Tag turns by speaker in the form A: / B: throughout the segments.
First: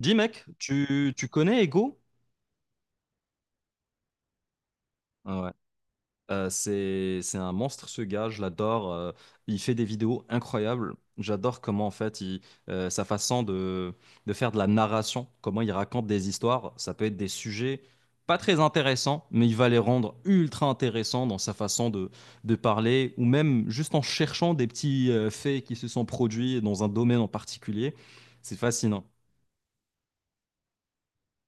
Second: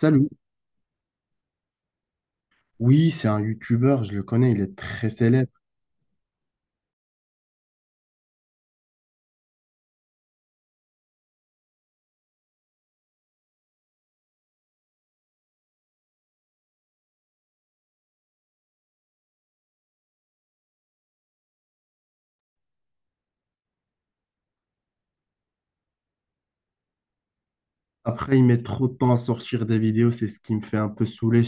A: Dis mec, tu connais Ego?
B: Oui, c'est un youtubeur, je le connais, il est très
A: Ah
B: célèbre.
A: ouais. C'est un monstre ce gars, je l'adore. Il fait des vidéos incroyables. J'adore comment en fait sa façon de faire de la narration, comment il raconte des histoires. Ça peut être des sujets pas très intéressants, mais il va les rendre ultra intéressants dans sa façon de parler, ou même juste en cherchant des petits faits qui se sont produits dans un domaine en particulier.
B: Après, il
A: C'est
B: met trop de
A: fascinant.
B: temps à sortir des vidéos, c'est ce qui me fait un peu saouler.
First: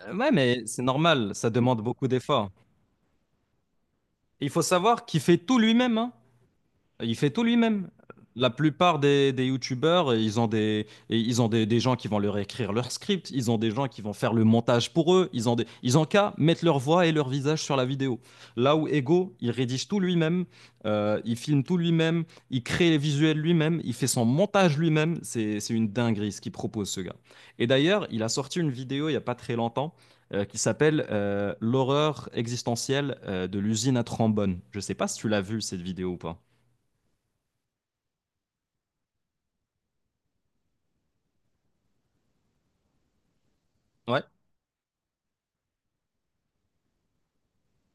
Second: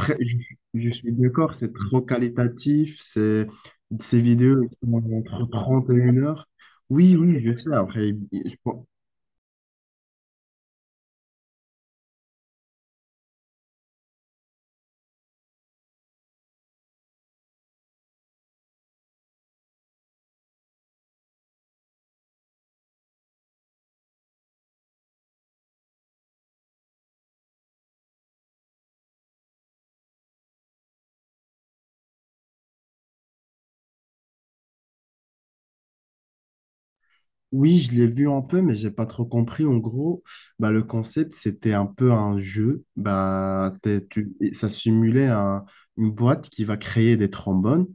A: Ouais,
B: je,
A: mais c'est
B: je suis
A: normal, ça
B: d'accord, c'est
A: demande
B: trop
A: beaucoup d'efforts.
B: qualitatif, c'est, ces
A: Il
B: vidéos,
A: faut
B: elles sont
A: savoir qu'il fait
B: entre
A: tout
B: 30 et
A: lui-même, hein.
B: une heure. Oui,
A: Il fait
B: oui,
A: tout
B: je sais.
A: lui-même.
B: Après,
A: La
B: je pense-
A: plupart des youtubeurs, ils ont des gens qui vont leur écrire leur script, ils ont des gens qui vont faire le montage pour eux, ils ont qu'à mettre leur voix et leur visage sur la vidéo. Là où Ego, il rédige tout lui-même, il filme tout lui-même, il crée les visuels lui-même, il fait son montage lui-même. C'est une dinguerie ce qu'il propose, ce gars. Et d'ailleurs, il a sorti une vidéo il n'y a pas très longtemps qui s'appelle L'horreur existentielle de l'usine à trombone. Je ne sais pas si tu l'as vu cette vidéo ou pas.
B: oui, je l'ai vu un peu, mais j'ai pas trop compris. En gros, bah, le concept, c'était un peu un jeu. Bah,
A: Ouais.
B: ça simulait un- une boîte qui va créer des trombones.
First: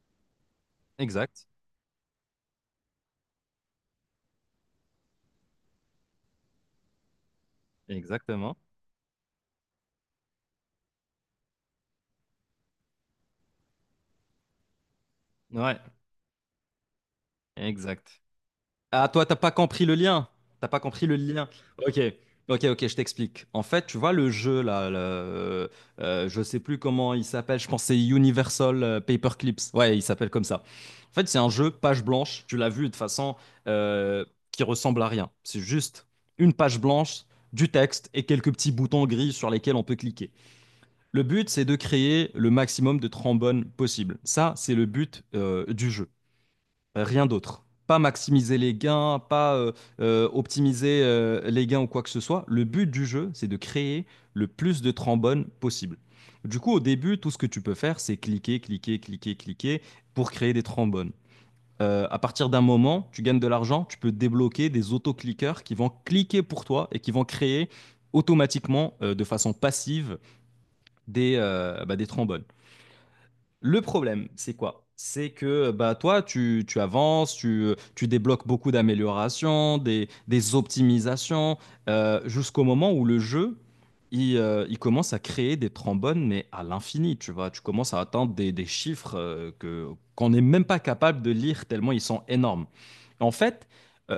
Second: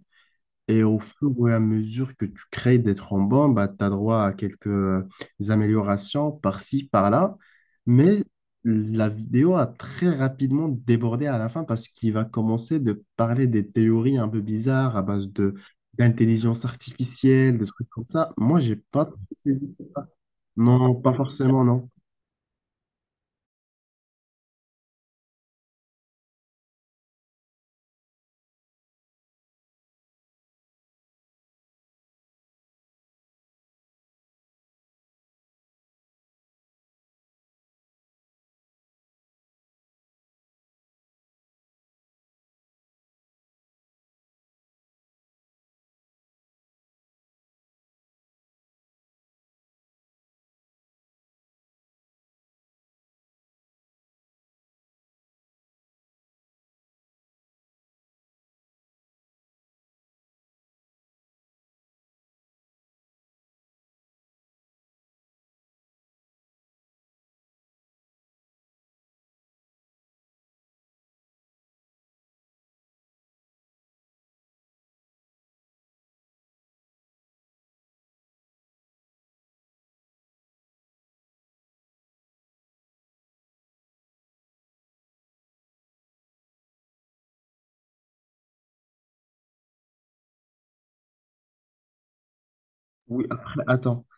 B: Et au fur
A: Exact,
B: et à mesure que tu crées des thrombons, bah, tu as droit à quelques améliorations par-ci, par-là. Mais
A: exactement.
B: la vidéo a très rapidement débordé à la fin parce qu'il va commencer de parler des théories un peu bizarres à base de
A: Ouais,
B: d'intelligence artificielle, de trucs comme
A: exact.
B: ça. Moi, j'ai
A: Ah,
B: pas
A: toi, t'as pas
B: saisi.
A: compris le lien. T'as pas
B: Non,
A: compris
B: pas
A: le lien.
B: forcément, non.
A: Ok, ok, ok, je t'explique. En fait, tu vois le jeu là, je sais plus comment il s'appelle. Je pense que c'est Universal Paperclips. Ouais, il s'appelle comme ça. En fait, c'est un jeu page blanche. Tu l'as vu de toute façon, euh, qui ressemble à rien. C'est juste une page blanche, du texte et quelques petits boutons gris sur lesquels on peut cliquer. Le but, c'est de créer le maximum de trombones possible. Ça, c'est le but du jeu. Rien d'autre. Pas maximiser les gains, pas optimiser les gains ou quoi que ce soit. Le but du jeu, c'est de créer le plus de trombones possible. Du coup, au début, tout ce que tu peux faire, c'est cliquer, cliquer, cliquer, cliquer pour créer des trombones. À partir d'un moment, tu gagnes de l'argent, tu peux débloquer des autocliqueurs qui vont cliquer pour toi et qui vont créer automatiquement, de façon passive, des trombones. Le problème, c'est quoi? C'est que bah, toi, tu avances, tu débloques beaucoup d'améliorations, des optimisations, jusqu'au moment où le jeu, il commence à créer des trombones, mais à l'infini, tu vois. Tu commences à atteindre des chiffres, qu'on n'est même pas capable de lire tellement ils sont énormes.
B: Oui,
A: En
B: après,
A: fait,
B: attends,
A: euh,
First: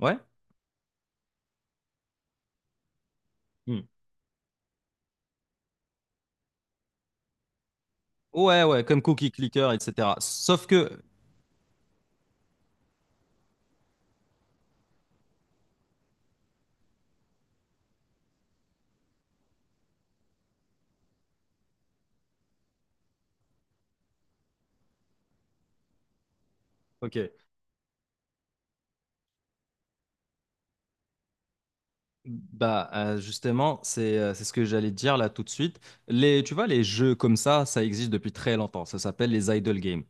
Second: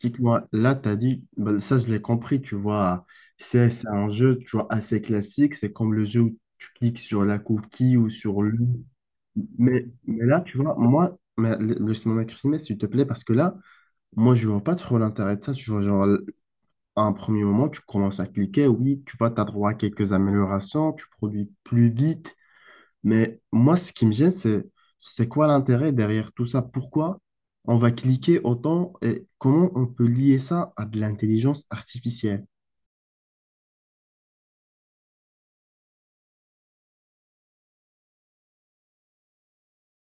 A: ouais.
B: Là, tu as dit, ben, ça, je l'ai compris, tu vois, c'est
A: Hmm.
B: un jeu, tu vois, assez classique. C'est comme le jeu où tu cliques sur la cookie ou sur le.
A: Ouais, ouais, comme Cookie Clicker,
B: Mais,
A: etc.
B: mais là, tu
A: Sauf
B: vois,
A: que,
B: moi, mais, laisse-moi m'exprimer, s'il te plaît, parce que là, moi, je vois pas trop l'intérêt de ça. Tu vois, genre, à un premier moment, tu commences à cliquer, oui, tu vois, tu as droit à quelques améliorations, tu produis plus vite, mais moi, ce qui me gêne, c'est quoi l'intérêt derrière tout ça?
A: ok,
B: Pourquoi on va cliquer autant et comment on peut lier ça à de l'intelligence artificielle?
A: bah, justement, c'est ce que j'allais te dire là tout de suite. Tu vois, les jeux comme ça existe depuis très longtemps. Ça s'appelle les idle games.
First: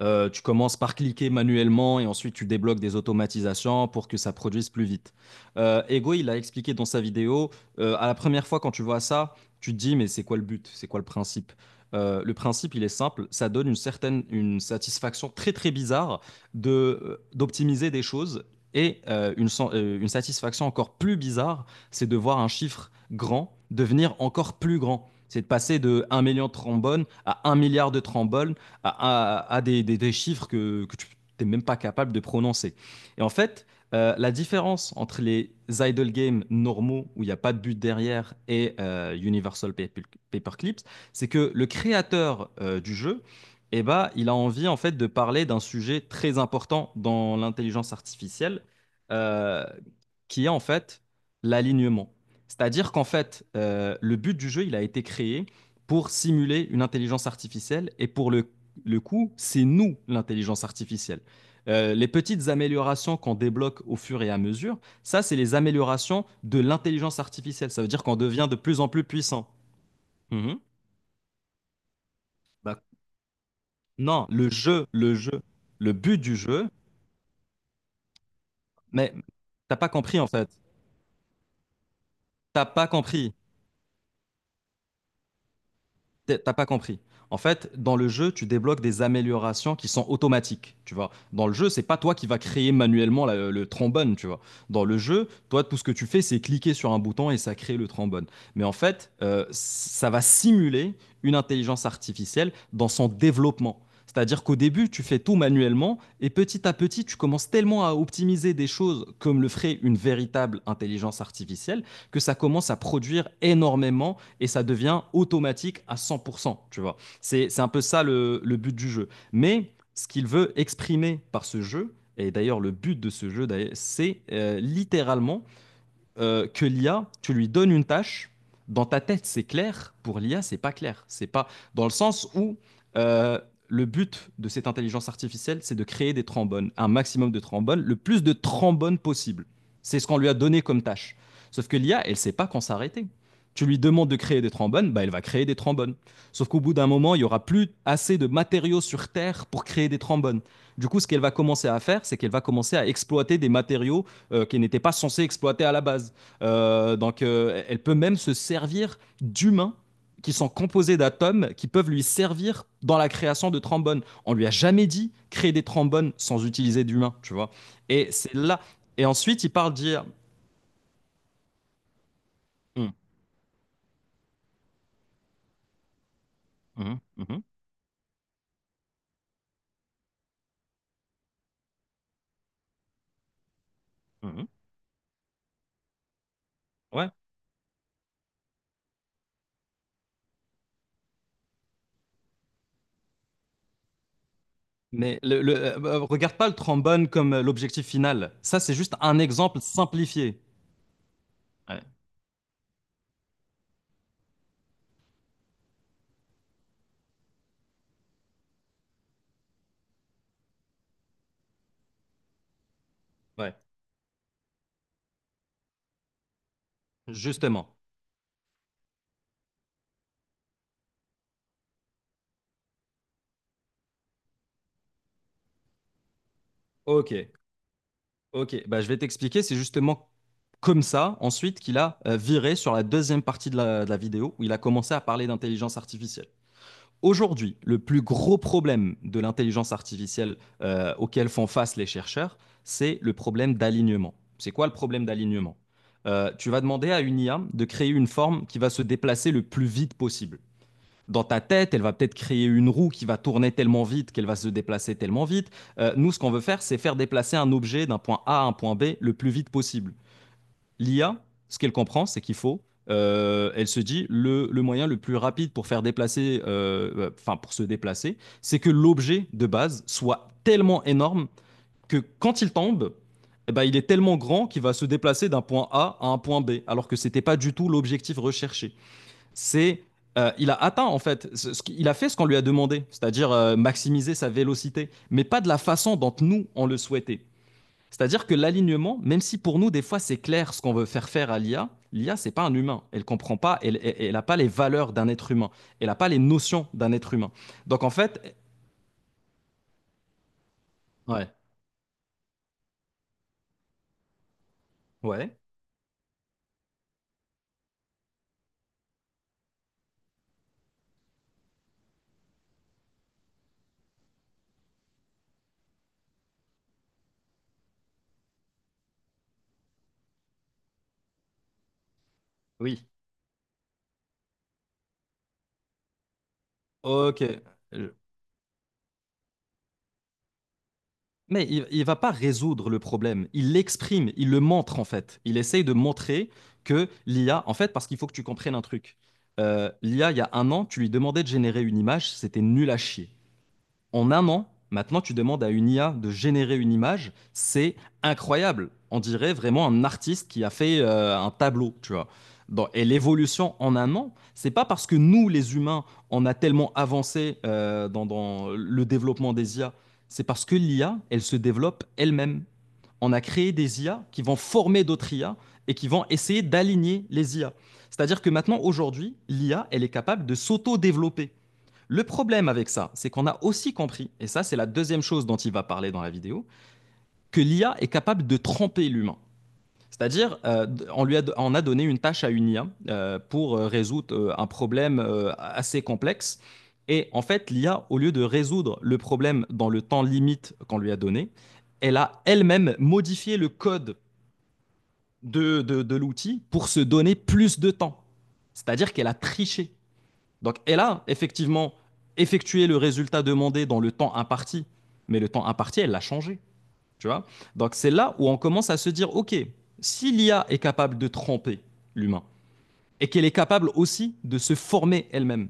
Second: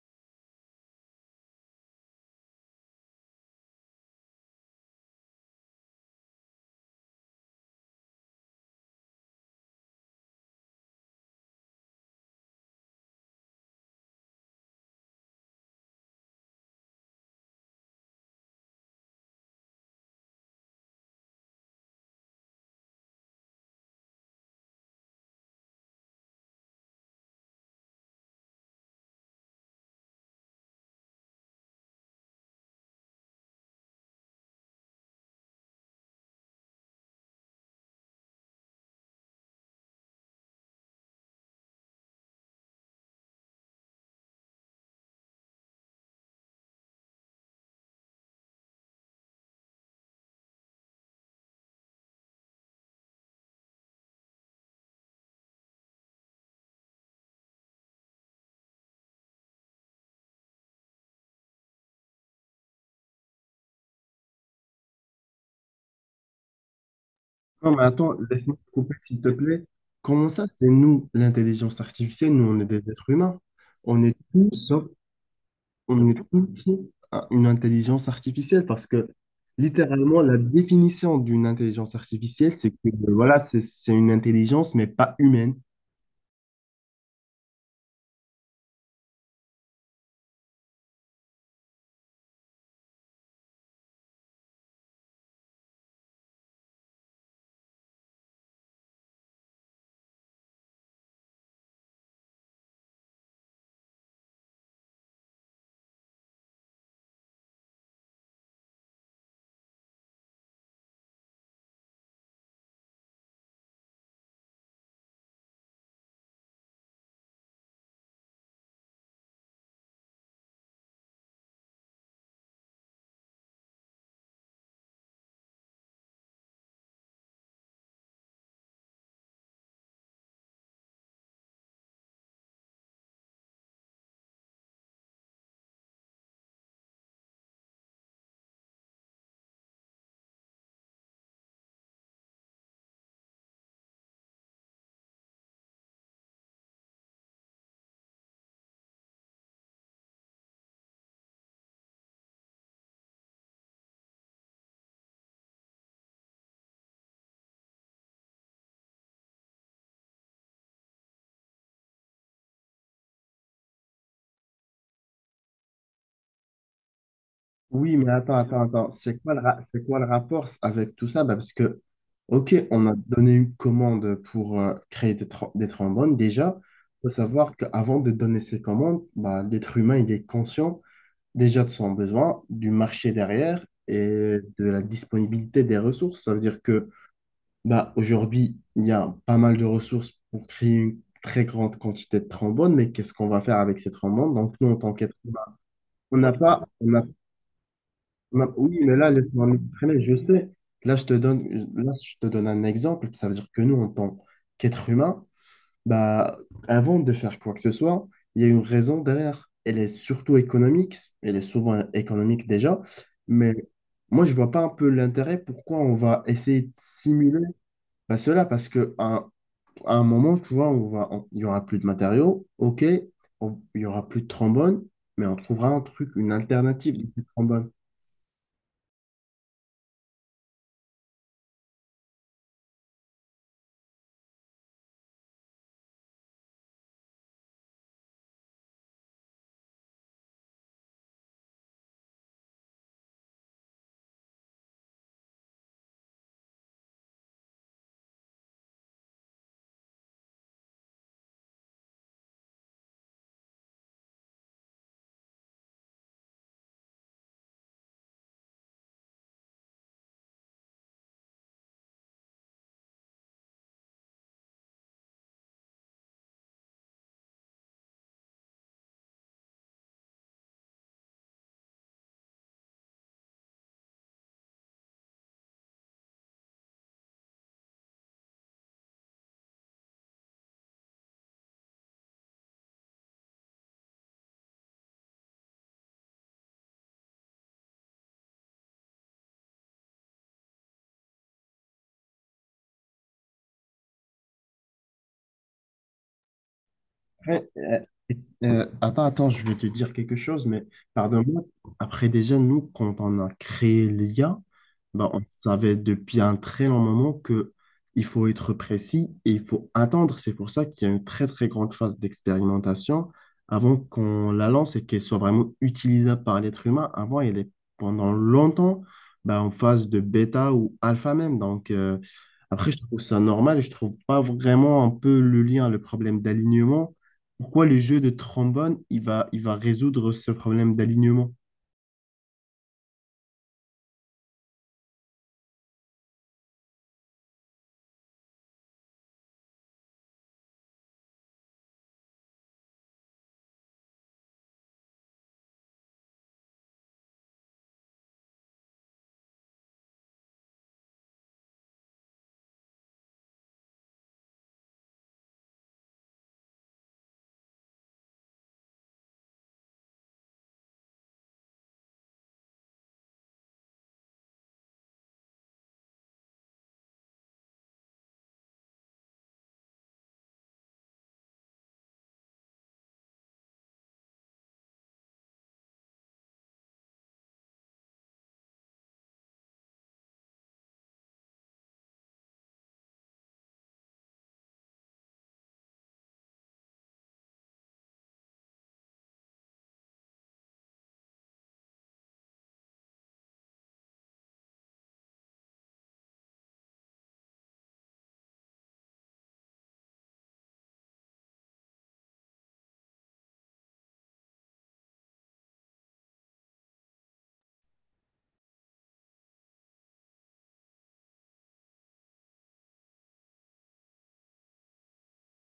A: Tu commences par cliquer manuellement et ensuite tu débloques des automatisations pour que ça produise plus vite. Ego, il a expliqué dans sa vidéo. À la première fois quand tu vois ça, tu te dis mais c'est quoi le but? C'est quoi le principe? Le principe, il est simple, ça donne une certaine une satisfaction très très bizarre de d'optimiser des choses et une satisfaction encore plus bizarre, c'est de voir un chiffre grand devenir encore plus grand. C'est de passer de 1 million de trombones à 1 milliard de trombones à chiffres que tu n'es même pas capable de prononcer. Et en fait, la différence entre les idle games normaux où il n'y a pas de but derrière et Universal Paperclips, c'est que le créateur, du jeu, eh ben, il a envie en fait de parler d'un sujet très important dans l'intelligence artificielle, euh, qui est en fait l'alignement. C'est-à-dire qu'en fait, le but du jeu, il a été créé pour simuler une intelligence artificielle et pour le coup, c'est nous l'intelligence artificielle. Les petites améliorations qu'on débloque au fur et à mesure, ça, c'est les améliorations de l'intelligence artificielle.
B: Non, mais
A: Ça veut dire
B: attends,
A: qu'on devient
B: laisse-moi
A: de
B: te
A: plus en
B: couper,
A: plus
B: s'il te
A: puissant.
B: plaît. Comment ça,
A: Mhm.
B: c'est nous, l'intelligence artificielle? Nous, on est
A: Bah,
B: des êtres humains. On est
A: non, le
B: tous sauf,
A: jeu, le jeu, le
B: on est
A: but du
B: tous
A: jeu,
B: sauf un- une intelligence artificielle parce que
A: mais t'as pas
B: littéralement,
A: compris en
B: la
A: fait.
B: définition d'une intelligence artificielle,
A: T'as
B: c'est que
A: pas compris.
B: voilà, c'est une intelligence, mais pas humaine.
A: T'as pas compris. En fait, dans le jeu, tu débloques des améliorations qui sont automatiques, tu vois. Dans le jeu, c'est pas toi qui vas créer manuellement le trombone, tu vois. Dans le jeu, toi, tout ce que tu fais, c'est cliquer sur un bouton et ça crée le trombone. Mais en fait, ça va simuler une intelligence artificielle dans son développement. C'est-à-dire qu'au début, tu fais tout manuellement et petit à petit, tu commences tellement à optimiser des choses comme le ferait une véritable intelligence artificielle que ça commence à produire énormément et ça devient automatique à 100%, tu vois. C'est un peu ça le but du jeu. Mais ce qu'il veut exprimer par ce jeu, et d'ailleurs, le but de ce jeu, c'est, littéralement, que l'IA, tu lui donnes une tâche, dans ta tête c'est clair, pour l'IA c'est pas clair. C'est pas dans le sens où, euh, le but de cette intelligence artificielle c'est de créer des trombones, un maximum de trombones, le plus de trombones possible. C'est ce qu'on lui a donné comme tâche. Sauf que l'IA, elle ne sait pas quand s'arrêter. Tu lui demandes de créer des trombones, bah elle va créer des trombones. Sauf qu'au bout d'un moment, il y aura plus assez de matériaux sur Terre pour créer des trombones. Du coup, ce qu'elle va commencer à faire, c'est qu'elle va commencer à exploiter des matériaux qu'elle n'était pas censée exploiter à la base. Donc, elle peut même se servir d'humains qui sont composés d'atomes qui peuvent lui servir dans la création de trombones. On lui a jamais dit créer des trombones sans utiliser d'humains, tu vois.
B: Oui,
A: Et
B: mais
A: c'est
B: attends,
A: là.
B: attends, attends.
A: Et
B: C'est quoi le,
A: ensuite, il parle
B: c'est quoi le
A: dire.
B: rapport avec tout ça? Bah, parce que, OK, on a
A: Hum,
B: donné une commande pour créer des, des trombones. Déjà,
A: hum,
B: il faut
A: hum, hum,
B: savoir qu'avant de donner ces commandes, bah, l'être humain, il est conscient déjà de son besoin, du marché derrière
A: hum,
B: et
A: hum.
B: de la disponibilité des ressources. Ça veut dire que
A: Ouais.
B: bah, aujourd'hui, il y a pas mal de ressources pour créer une très grande quantité de trombones, mais qu'est-ce qu'on va faire avec ces trombones? Donc, nous, en tant qu'être
A: Mais
B: humain, on n'a
A: regarde pas le
B: pas, on n'a
A: trombone comme l'objectif final.
B: Ma-
A: Ça, c'est
B: Oui,
A: juste
B: mais là,
A: un
B: laisse-moi
A: exemple
B: m'exprimer. Je
A: simplifié.
B: sais,
A: Ouais.
B: là, je te donne un exemple. Ça veut dire que nous, en tant qu'êtres humains, bah, avant de faire quoi que ce soit, il y a une raison derrière. Elle est surtout économique. Elle est souvent économique déjà. Mais
A: Ouais.
B: moi, je vois pas un peu l'intérêt pourquoi on va essayer de simuler
A: Justement.
B: bah, cela. Parce que à un moment, tu vois, il y aura plus de matériaux. OK, il y aura plus de trombone, mais on trouvera un truc, une alternative
A: Ok.
B: de trombone.
A: Ok, bah, je vais t'expliquer. C'est justement comme ça, ensuite, qu'il a viré sur la deuxième partie de la vidéo où il a commencé à parler d'intelligence artificielle. Aujourd'hui, le plus gros problème de l'intelligence artificielle, auquel font face les chercheurs, c'est le problème d'alignement. C'est quoi le problème d'alignement? Tu vas demander à une IA de créer une forme qui va se déplacer le plus vite possible. Dans ta tête, elle va peut-être créer une roue qui va tourner tellement vite qu'elle va se déplacer tellement vite. Nous, ce qu'on veut faire, c'est faire déplacer un objet d'un point A à un point B le plus vite possible. L'IA, ce qu'elle comprend, c'est qu'il faut, elle se dit, moyen le plus rapide pour faire déplacer, enfin pour se déplacer, c'est que l'objet de base soit tellement énorme que quand il tombe, eh ben, il est tellement grand qu'il va se déplacer d'un point A à un point B, alors que ce n'était pas du tout l'objectif recherché. C'est, il a atteint en fait, ce il a fait ce qu'on lui a demandé, c'est-à-dire, maximiser sa vélocité, mais pas de la façon dont nous on le souhaitait. C'est-à-dire que l'alignement, même si pour nous des fois c'est clair ce qu'on veut faire faire à l'IA, l'IA c'est pas un humain, elle ne comprend pas, elle a pas les valeurs d'un être humain, elle a pas les notions d'un être humain.
B: Après,
A: Donc en fait,
B: attends, attends, je vais te dire quelque chose, mais
A: ouais,
B: pardonne-moi. Après, déjà, nous, quand on a créé l'IA, ben, on
A: ouais,
B: savait depuis un très long moment que il faut être précis et il faut attendre. C'est pour ça qu'il y a une très, très grande phase d'expérimentation avant qu'on la lance et qu'elle soit vraiment utilisable par l'être humain. Avant, elle est pendant longtemps ben, en phase de bêta ou alpha même. Donc, après, je
A: oui,
B: trouve ça normal et je trouve pas vraiment un peu le lien, le problème d'alignement
A: ok.
B: pourquoi le
A: Je-
B: jeu de trombone, il va résoudre ce problème d'alignement?
A: Mais il va pas résoudre le problème, il l'exprime, il le montre en fait. Il essaye de montrer que l'IA, en fait, parce qu'il faut que tu comprennes un truc. L'IA, il y a un an, tu lui demandais de générer une image, c'était nul à chier. En un an, maintenant, tu demandes à une IA de générer une image, c'est incroyable. On dirait vraiment un artiste qui a fait un tableau, tu vois. Et l'évolution en un an, c'est pas parce que nous, les humains, on a tellement avancé dans le développement des IA, c'est parce que l'IA, elle se développe elle-même. On a créé des IA qui vont former d'autres IA et qui vont essayer d'aligner les IA. C'est-à-dire que maintenant, aujourd'hui, l'IA, elle est capable de s'auto-développer. Le problème avec ça, c'est qu'on a aussi compris, et ça c'est la deuxième chose dont il va parler dans la vidéo, que l'IA est capable de tromper l'humain. C'est-à-dire, on a donné une tâche à une IA, pour résoudre un problème assez complexe. Et en fait, l'IA, au lieu de résoudre le problème dans le temps limite qu'on lui a donné, elle a elle-même modifié le code de l'outil pour se donner plus de temps. C'est-à-dire qu'elle a triché. Donc elle a effectivement effectué le résultat demandé dans le temps imparti, mais le temps imparti, elle l'a changé, tu vois. Donc c'est là où on commence à se dire, ok, si l'IA est capable de tromper l'humain et qu'elle est capable aussi de se former elle-même,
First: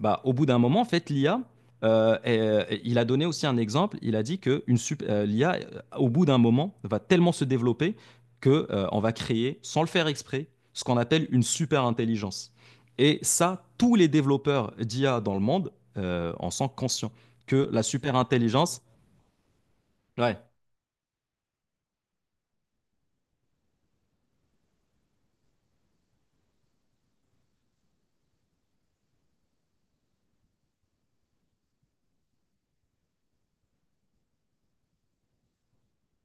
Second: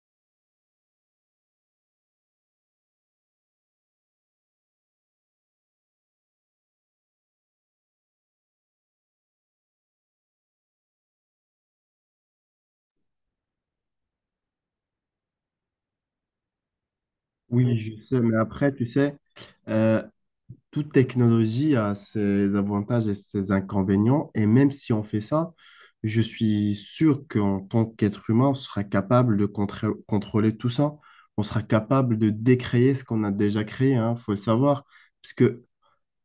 A: bah, au bout d'un moment, en fait, l'IA, et il a donné aussi un exemple. Il a dit que l'IA, au bout d'un moment, va tellement se développer que, on va créer, sans le faire exprès, ce qu'on appelle une super intelligence. Et ça, tous les développeurs d'IA dans le monde, en sont conscients que
B: Oui,
A: la
B: je
A: super
B: sais, mais après,
A: intelligence.
B: tu sais, euh,
A: Ouais.
B: toute technologie a ses avantages et ses inconvénients, et même si on fait ça, je suis sûr qu'en tant qu'être humain, on sera capable de contrôler tout ça. On sera capable de décréer ce qu'on a déjà créé, il faut le savoir. Parce que,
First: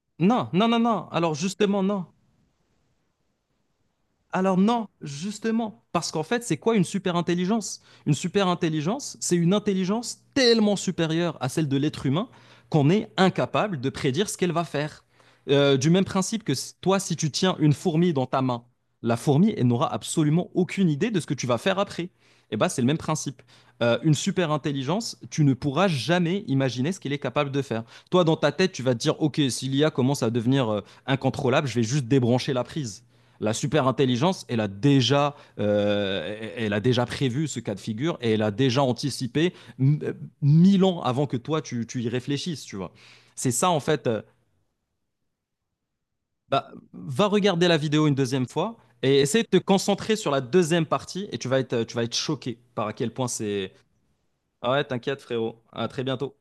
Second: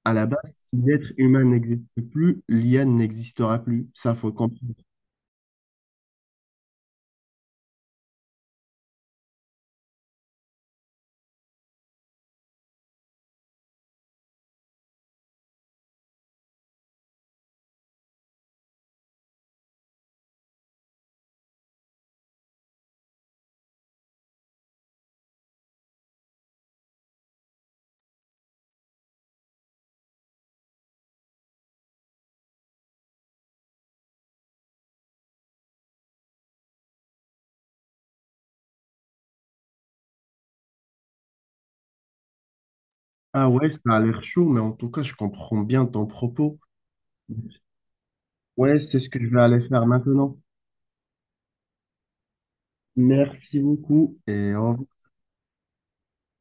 B: à la base,
A: Non, non,
B: si
A: non, non.
B: l'être
A: Alors
B: humain
A: justement,
B: n'existe
A: non.
B: plus, l'IA n'existera plus. Ça, faut le
A: Alors
B: comprendre.
A: non, justement, parce qu'en fait, c'est quoi une super intelligence? Une super intelligence, c'est une intelligence tellement supérieure à celle de l'être humain qu'on est incapable de prédire ce qu'elle va faire. Du même principe que, toi, si tu tiens une fourmi dans ta main, la fourmi, elle n'aura absolument aucune idée de ce que tu vas faire après. Et ben, c'est le même principe. Une super intelligence, tu ne pourras jamais imaginer ce qu'elle est capable de faire. Toi, dans ta tête, tu vas te dire, OK, si l'IA commence à devenir incontrôlable, je vais juste débrancher la prise. La super intelligence, elle a déjà prévu ce cas de figure et elle a déjà anticipé m- euh, 1 000 ans avant que toi tu y réfléchisses, tu vois.
B: Ah
A: C'est ça
B: ouais,
A: en
B: ça a
A: fait.
B: l'air chaud, mais en tout cas, je comprends bien ton propos.
A: Bah, va regarder la vidéo une deuxième fois
B: Ouais, c'est ce que
A: et
B: je vais
A: essaie de te
B: aller faire
A: concentrer sur
B: maintenant.
A: la deuxième partie et tu vas être choqué par à quel point
B: Merci
A: c'est.
B: beaucoup et au
A: Ah ouais,
B: revoir.
A: t'inquiète frérot. À très bientôt.